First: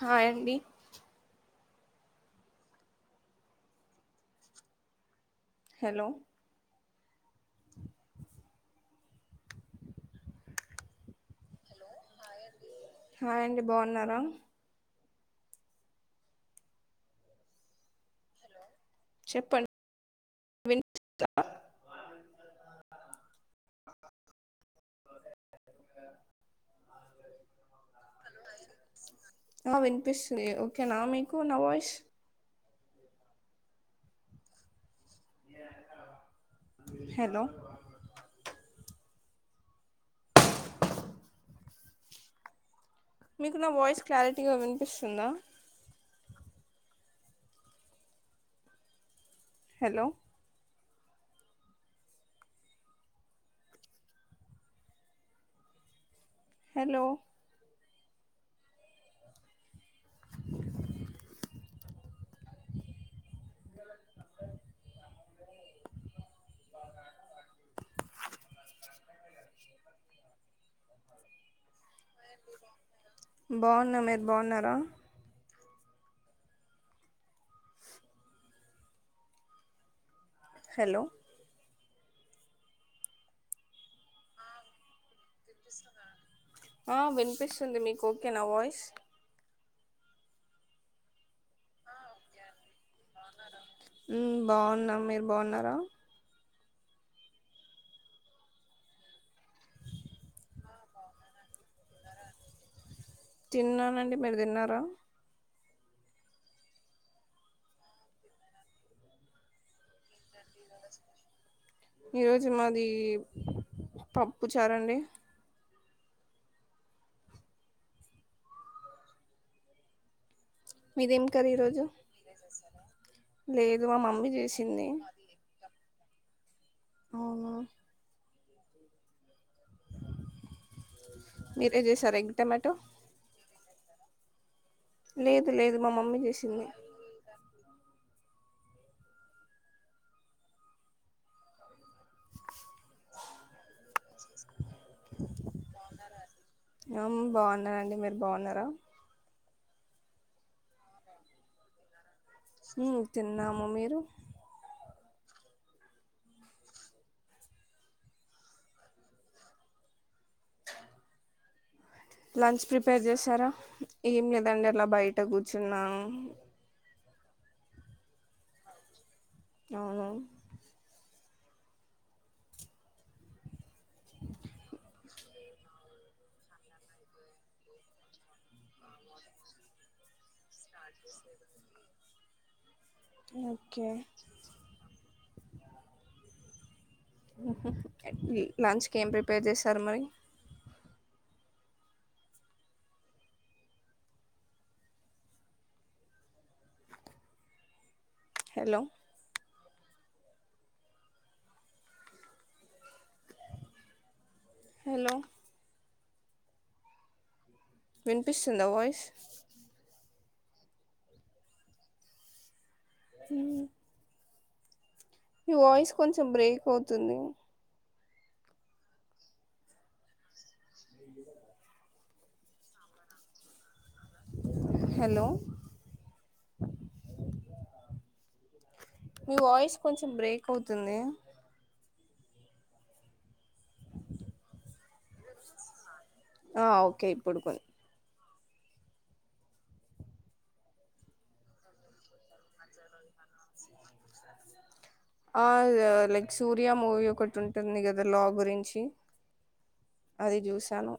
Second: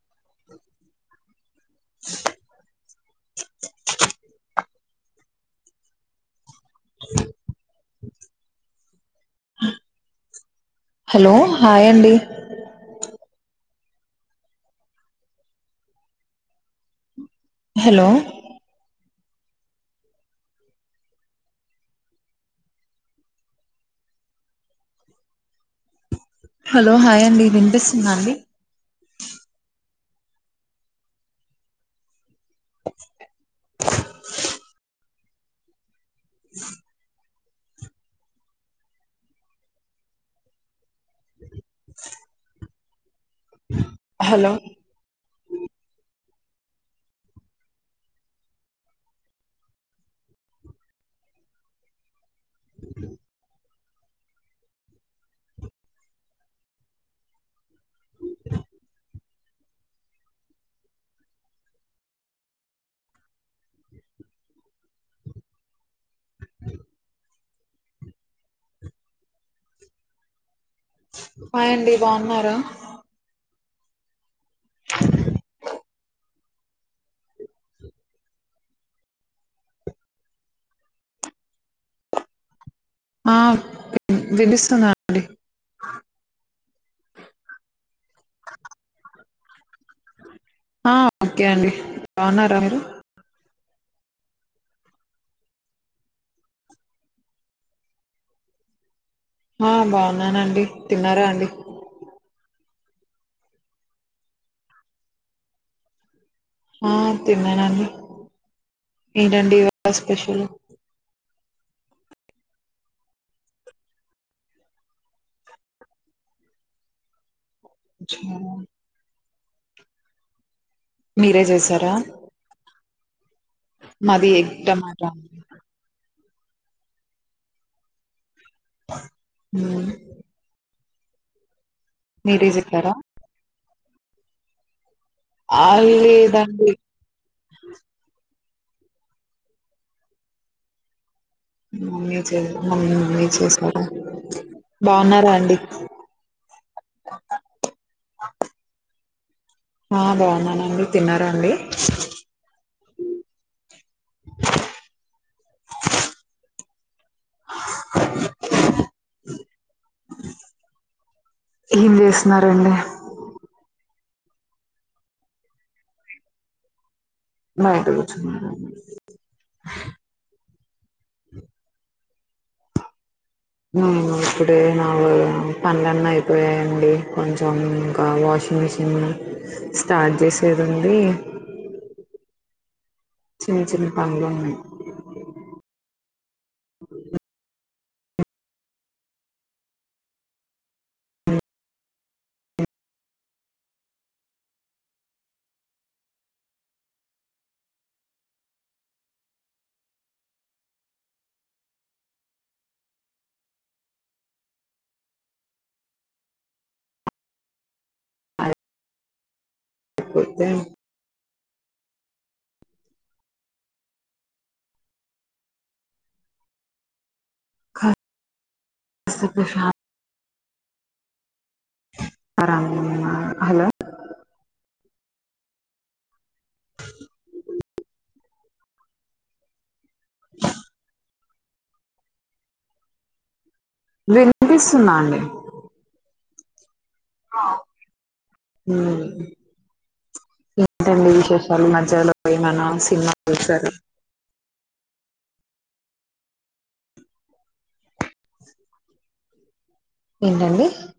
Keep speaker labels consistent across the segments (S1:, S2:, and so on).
S1: Hi అండి hello
S2: [inaudible] hello hi అండి
S1: hi అండి బాగున్నారా
S2: హలో
S1: చెప్పం వినిపిస్ దా
S2: హలో హాయ్ అండి వినిపిస్తుందా అండి
S1: పిస్తుంది ఓకేనా మీకు నా వాయిస్ ఏ [unintelligible] హలో మీకు నా వాయిస్
S2: హలో
S1: క్లారిటీగా వినిపిస్తుందా హలో హలో
S2: హాయి అండి బాగున్నారా
S1: బాగున్న మీరు బాగున్నారా హలో
S2: ఆ విభిస్తున్నా
S1: ఆ వినిపిస్తుంది మీకు ఓకే నా వాయిస్
S2: ఆ ఓకే అండి బావున్నారా మీరు
S1: ఉమ్ బాగున్న మీరు బాగున్నారా
S2: ఆ బాగున్నానండి తిన్నారా అండి
S1: తిన్నానండి మీరు తిన్నారా
S2: ఆ తిన్నానండి ఏంటండి. స్పెషల్
S1: ఈరోజు మాది పప్పు చారంండి
S2: జీ
S1: మీదేం
S2: మీరే
S1: కర్రీ ఈరోజు
S2: చేసారా
S1: లేదు మా మమ్మీ
S2: మాది ఎడంం
S1: చేసింది అనా
S2: హ
S1: మీరేం చేశారా ఎం టమాటో
S2: చెప్పారా
S1: లేదు లేదు మా మమ్మీ చేసింది
S2: అ మమ్మీ చే మమ్మీ మమ్మీ చేసారు
S1: బాగున్నండి మీరు బాగున్నారా
S2: ఆ బాగున్నానండి తిన్నండి
S1: తిన్నాము మీరు
S2: [inaudible] [inaudible]
S1: లంచ్
S2: చేస్తున్నారండి
S1: ప్రిపేర్ చేశారా ఏం లేదండి అలా బయట కూర్చున్నా
S2: నా ఇతే పచ్చు
S1: అవును
S2: ఇప్పుడే నా పనులన్న అయిపోయాయండి కొంచెం ఇంకా వాషింగ్ మిషిన్ స్టార్ట్ చేసేదిడి చిన్న చిన్న
S1: ఓకే
S2: బంగ్లో ఉన్నా అ
S1: లంచ్కి ఏం ప్రిపేర్ చేస్తారు మరి హలో హలో విన్పిస్ంద వయిస్
S2: పోతేం
S1: ఈ [inaudible] ఈ వాయిస్ కొంచెం బ్రేక్ అవుతుంది
S2: స్త ప్రశా
S1: అ [inaudible]
S2: అ హలో
S1: హలో మీ వయిస్ కొంచెం బ్రేక్ అవుతుంది
S2: వినిపిస్తున్నాండి
S1: ఆ ఓక కే పడుకోన్
S2: ఆమ్ ఏంటండీ విశేషాలు ఈ మధ్యలో ఏమైనా సినిమాలు చూసారా
S1: ఆ లైక్ సూర్య మూవీ ఒకటి ఉంటుంది కదా లా గురించి అది
S2: ఏంటండి
S1: చూశాను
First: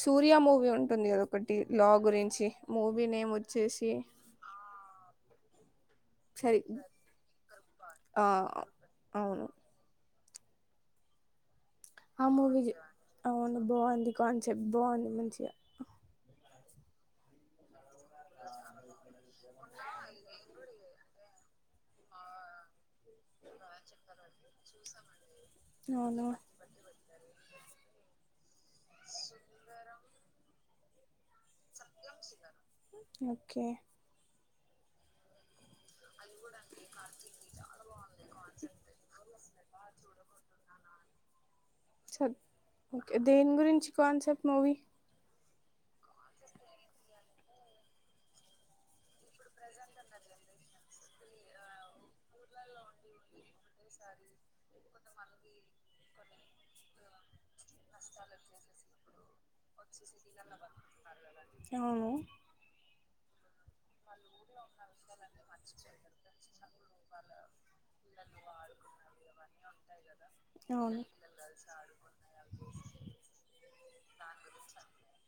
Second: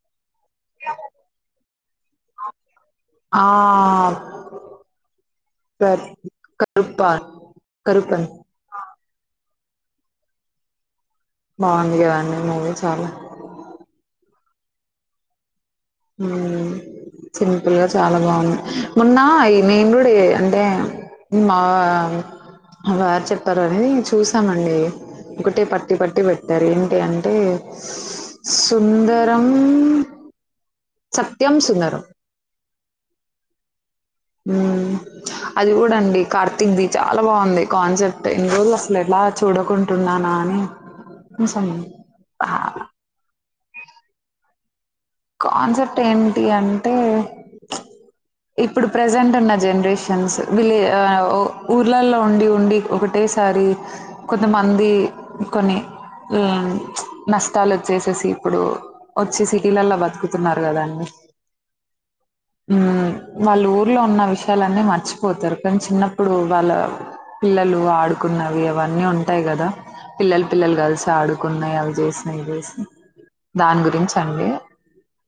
S1: సూర్ ర్య మూవీ ఉంటుంది కద ఒకటి లా గురించి మూవీ నేమ్
S2: ఆ
S1: వచ్చేసి చై
S2: కరుప్ప
S1: ఆ
S2: కరుపన్
S1: అవును
S2: బాగుంది
S1: ఆ
S2: కదండి
S1: మూవి
S2: మూవీ చాలా
S1: అవును బాగుంది కాన్ చె బావుంది మంచిగా
S2: హుమ్మ్ చిన్నపిల్ల చ్ చాలా బావుంది మొన్న ఐ నేను గూడా చేయ అంటే మా వారు చెప్పారని చూసానండి ఒకటే పట్టి పట్టి
S1: అవును
S2: పెట్టారు ఏంటి అంటే సుందరం సత్యం సుందరం
S1: ఓకే
S2: ఆమ్ అది కూడా అం డి కార్తిగ్ది చాలా బాగుంది కాన్సెప్ట్ ఇన్నిరోలు అసలు ఎలా చూడకుంటున్నానా అని ని సమ
S1: స ఓకే దేని గురించి కన్సెప్ట్ మూవీ
S2: కాన్సెప్ట్ ఏంటి అంటే మ్చ్ ఇప్పుడు ప్రెజెంట్ ఉన్న జనరేషన్స్ విలే ఆ ఉ ఊర్లల్లో ఉండి ఉండి ఒకటేసారి కొంతమంది కొన్ని ఆమ్ మ్చ్ నష్ తాలు వచ్చేసేసి ఇప్పుడు వచ్చి సిటీల్లల్లో బతుక్ చతున్నారు కదా
S1: అవును
S2: అీ వాళ్ళు ఊర్లో ఉన్న విషయలన్నీ మర్చిపోతారు కానీ చిన్నప్పుడు వాళ్ళ పిల్లలు ఆడుకున్నవి అవన్నీ ఉంటాయి గదా పిల్లలు పిల్లలు
S1: అవును
S2: కలిసి ఆడుకున్నాయ్ అవి చేసినా ఇవి చేసినాయి దాని గురించి అండి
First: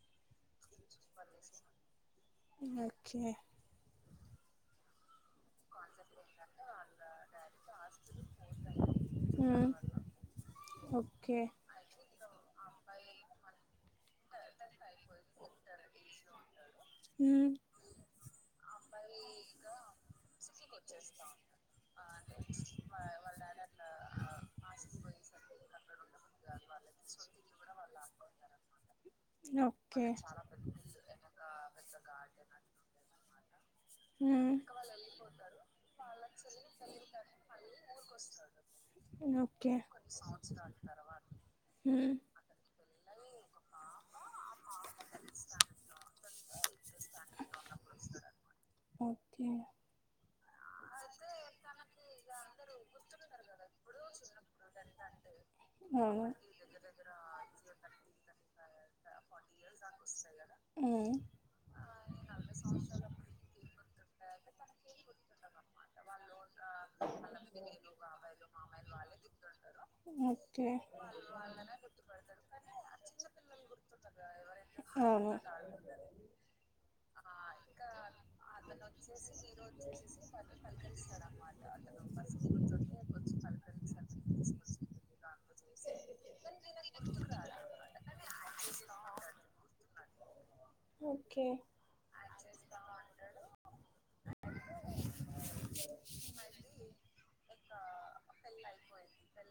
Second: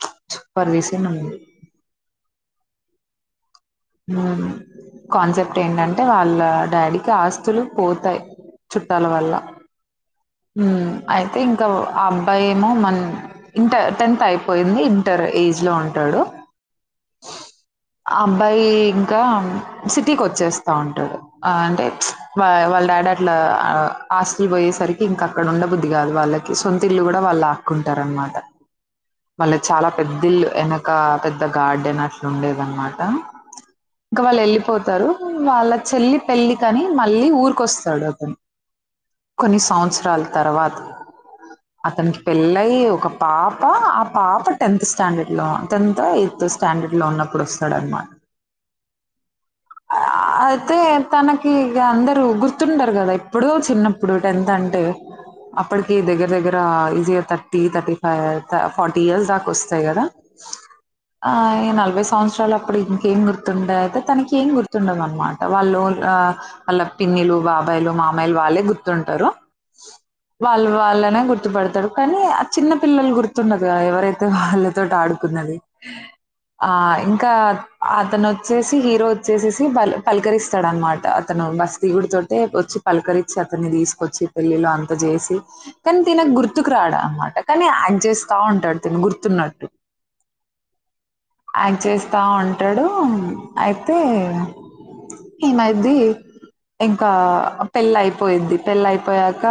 S2: మ్చ్ చప్పర్వసే నండి
S1: ఓకే
S2: అమ్ కాన్సెప్ట్ ఏంటంటే వాళ్ళ డాడీకి ఆస్తులు పోతాయ్ చుట్టాల వల్ల
S1: మ్మ్.
S2: ఆమ్ అయితే
S1: ఓకే
S2: ఇంకా ఆ అబ్బాయి ఏమో మన్ ఇంటర్ టెన్త్ అయిపోయింది ఇంటర్ ఏజ్ లో ఉం ంటాడు
S1: మ్మ్.
S2: అబ్ అయి ఇంకా సిటీకి వచ్చేస్తా ఉంటడు అంటే మ్చ్ వా వాళ్ళ డాడీ అట్లా ఆస్తులు పోయేసరికి ఇంకా అక్కడ ఉండ బుద్ధి గాదు వాళ్ళకి సొంత ఇల్లు గూడా వాళ్ళాక్కుంటారు అనమాట వాళ్ళ చాలా
S1: ఓకే
S2: పెద్దిల్లు ఎన ఒకా పెద్ద గార్డెన్ అట్లుండేది అనమాట ఇంకా వాళ్ళు
S1: మ్మ్.
S2: ఎళ్ళిపోతారు వాళ్ళ చెల్లి పెళ్లికని మళ్ళీ ఊరికొస్తాడు అతను కొన్ని
S1: ఓకే
S2: సంవత్సరాల తర్వాత
S1: హ్మ్
S2: అతనికి పెళ్ళైయి ఒక పాప ఆ పాప టెన్త్ స్టాండర్డ్ లో టెన్త్ ఎయిత్ స్టాండర్డ్ లో ఉన్నప్పుడు వస్తాడు ఆడు
S1: ఓకే
S2: అ
S1: [inaudible]
S2: తనకి అంద గుర్తుంటారు కదా. ఎప్పుడో చిన్నప్పుడు టెన్త్ అంటే అప్పటికి
S1: అవును
S2: దగ్గర దగ్గర ఈజీగా thirty thirty five forty years దాకా వస్తాయి కదా.
S1: హ్మ్
S2: ఈ నలభై సంవత్సరాలు అప్పుడు తొండ అతే తనకి ఏం గుర్తుండదు అనమాట వాళ్ళు వాళ్ళ పిన్నిలు బాబాయిలు మామాయిలు వాళ్ళే గుర్తుంటారు.
S1: ఓకే
S2: వాళ్ళు వాళ్ళనే గుర్తుపడతారు కానీ ఆ చిన్న పిల్లలు గుర్తుండదు. ఎవరైతే వాళ్ళతోటి
S1: అవును
S2: ఆడుకున్నది ఆ ఇంకా వచ్చే హీరో వచ్చేసేసి పలకరిస్తాడు అనమాట. అతను బస్ దగుడి త వచ్చి పలకరించి అతన్ని తీసుకొచ్చి పెళ్ళిలో అంత చేసి కాని తినకు గుర్తుకు రాడా అనమాట కానీ యాక్ట్ చేస్తా ఉంటాడు. తను గుర్తున్నట్టు
S1: ఓకే
S2: యాక్ట్ చేస్తా ఉ అడు అయితే ఏమైది ఇంకా పెళ్ళ అయిపోయిద్ది. పెళ్ళ అయిపోయాక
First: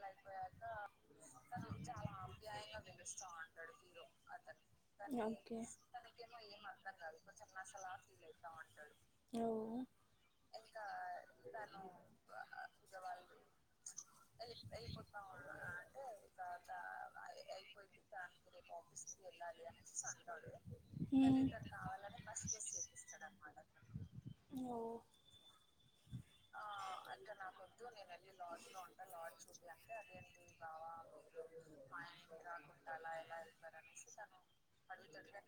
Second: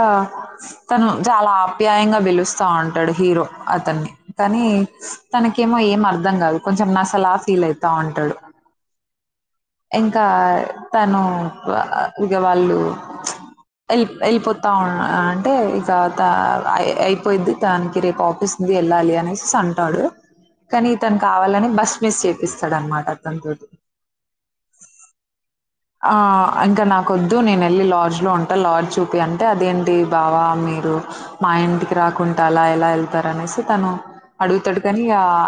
S2: తను చాలా ఆప్యాయంగా పలుస్తా ఉంటాడు. హీరో అతన్ని కానీ
S1: ఓకే
S2: తనకేమో ఏం అర్థం కాదు కొంచెం నాసలా ఫీల్ అవుతుంది. తా అంటాడు
S1: ఓ
S2: ఇంకా తను ఇక వాళ్ళు వెళ్ళిపోతా అంటే ఇక త అయిపోయిద్ది. తననికి రేపు ఆఫస్ంది వెళ్ళాలి అనేసిసి అంటాడు కానీ తను
S1: హ్మ్
S2: కావాలని బస్ మిస్ చేపిస్తాడు. అనమాట అతని తో ఆ ఇంకా నాకొద్దు నేన వెళ్ళి లార్డ్జ్ లో ఉంటా. లార్జ్ చూపి అంటే అదేంటి బావా మీరు మా ఇంటికి రాకుంటే అలా ఎలా వెళ్తారు. అనేసి తను అడుగుతాడు. కాని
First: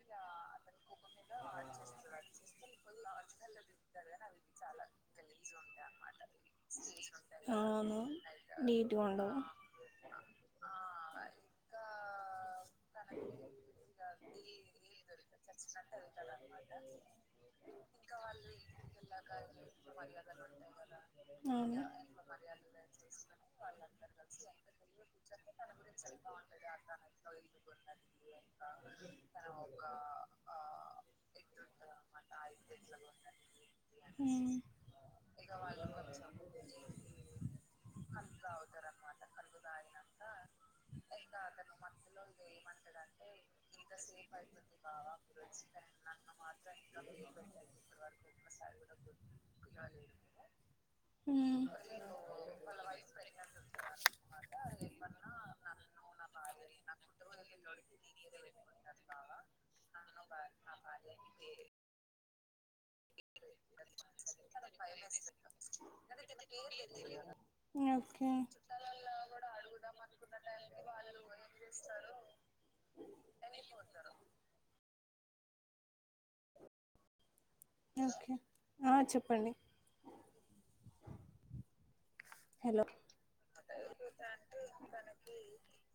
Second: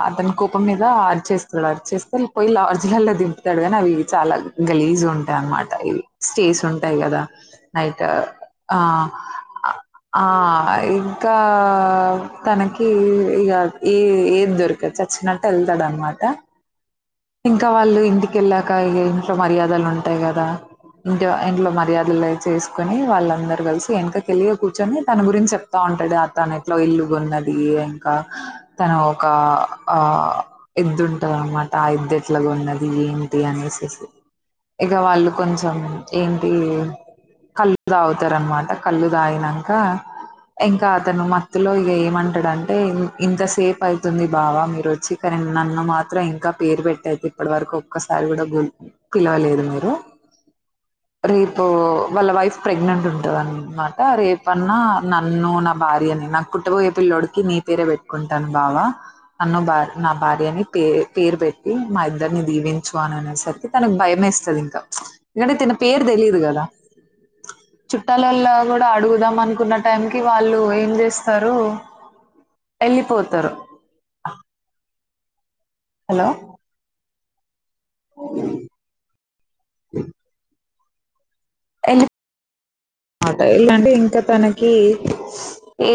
S2: అతని కోపం మీద అరిచ చేస్తాడు. అరి చేస్తే వెళ్ పోయి లార్జ్ ఇ ఎలా ద తంటాడుగా నవ చాలా గలీజ్ ఉంటాయి అనమాట స్టేస్
S1: ఓ
S2: ఉంటాయి కదా
S1: అవును
S2: నైట్ ఆ
S1: నీట్గా ఉండవు
S2: ఆ ఇకా తనకి ఇక ఏ ఏది దొరకచ్చ చచ్చినట్టు వెళ్తాడు అనమాట ఇంకా వాళ్ళు ఇంటికెళ్ళాక ఇ ఇంట్లో మర్యాదలు ఉంటాయి. కదా ఇంట్ ఇంట్లో
S1: అవును
S2: మర్యాదలు చేసుకుని వాళ్ళందరు కలిసి వెనకక వెళ్య కూర్చొని తన గురించి చెప్తా ఉంటాడు. ఆ తను ఎట్లో ఇల్లుగన్నది ఇంకా తను ఒక ఆ ఎద్దుంటది అన్నమాట తాగిద్దట్లాగా ఉన్నది ఏంటి అనేసి
S1: ఉమ్
S2: ఇక వాళ్ళు కొంచెం ఏంటి కళ్ళు తాగుతారునమాట కళ్ళు తాగినక ఇంకా. అతను మత్తులో ఇక ఏమంటాడంటే ఇంత సేపు అవుతుంది. బాబ మీరు వచ్చి కానీ నన్ను మాత్రం ఇంకా పేరువ ట్ అయి ఇప్పటి వరకు ఒక్కసారి కూడా పిలవలేదు. మీరు
S1: ఉమ్
S2: రేపు వాళ్ళ వైఫ్ ప్రెగ్నెంట్ ఉంటందినమాట రేపన్నా నన్ను నా భార్య అని నా కుటుంబం ఏ పిల్లోడికి నీ పేరే పెట్టుకుంటాను బాబ నన్ను భ నా భార్య అని పే పేరు పెట్ మా ఇద్దరిని దీవించు అని అనేసరికి తనకి భయ వేస్తుంది. ఇంకా ఎందుకంటే తన పేరు తెలియదు కదా
S1: ఓకే
S2: చుట్టాలలో కూడా అడుగుదాం అనుకున్న టైం కి వాళ్ళు ఏం చేస్తారు వెళ్ళిపోతారు హలో
S1: ఓకే చెప్పండి
S2: [unintelligible]
S1: హలో
S2: అట ఇలాంటే ఇంకా తనకి ఏ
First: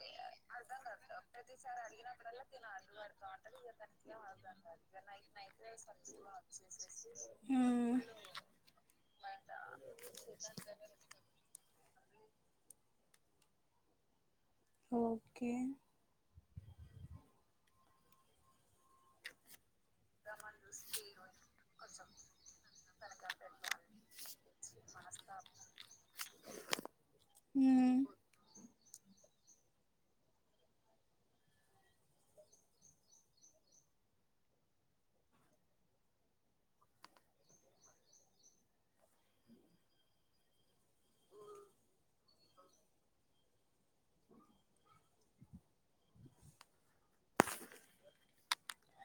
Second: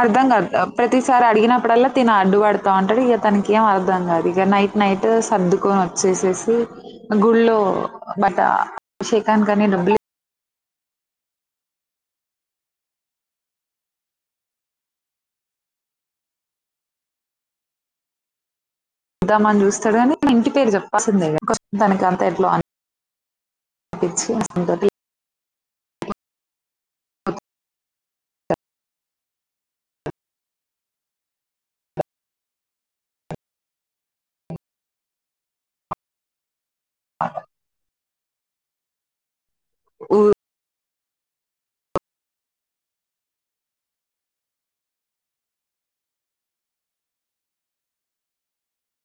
S2: అర్ధం కాదు ప్రతిసారి అడిగినప్పుడల్లా తను అడ్డుపడతాంటాడు. ఇక తనకి ఏం అర్ధం కాదు ఇక నైట్ నైట్ సర్దుకొని వచ్చేసేసి గుళ్ళ
S1: ఉమ్
S2: బట్ట అభిషేకానికని డబ్బులు
S1: [inaudible] ఒకే
S2: ద్దా మ చూస్త డు కాని ఇంటి పేరు చెప్పాల్సిందేం తనికి అంత ఎట్ అనిపించి అ
S1: హూ
S2: [inaudible] ఉ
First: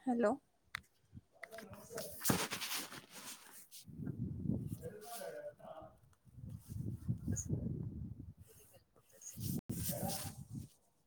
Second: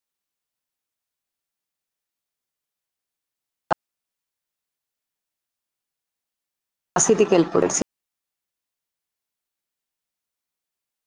S1: హలో
S2: అసదికి వెళ్ల్పడసి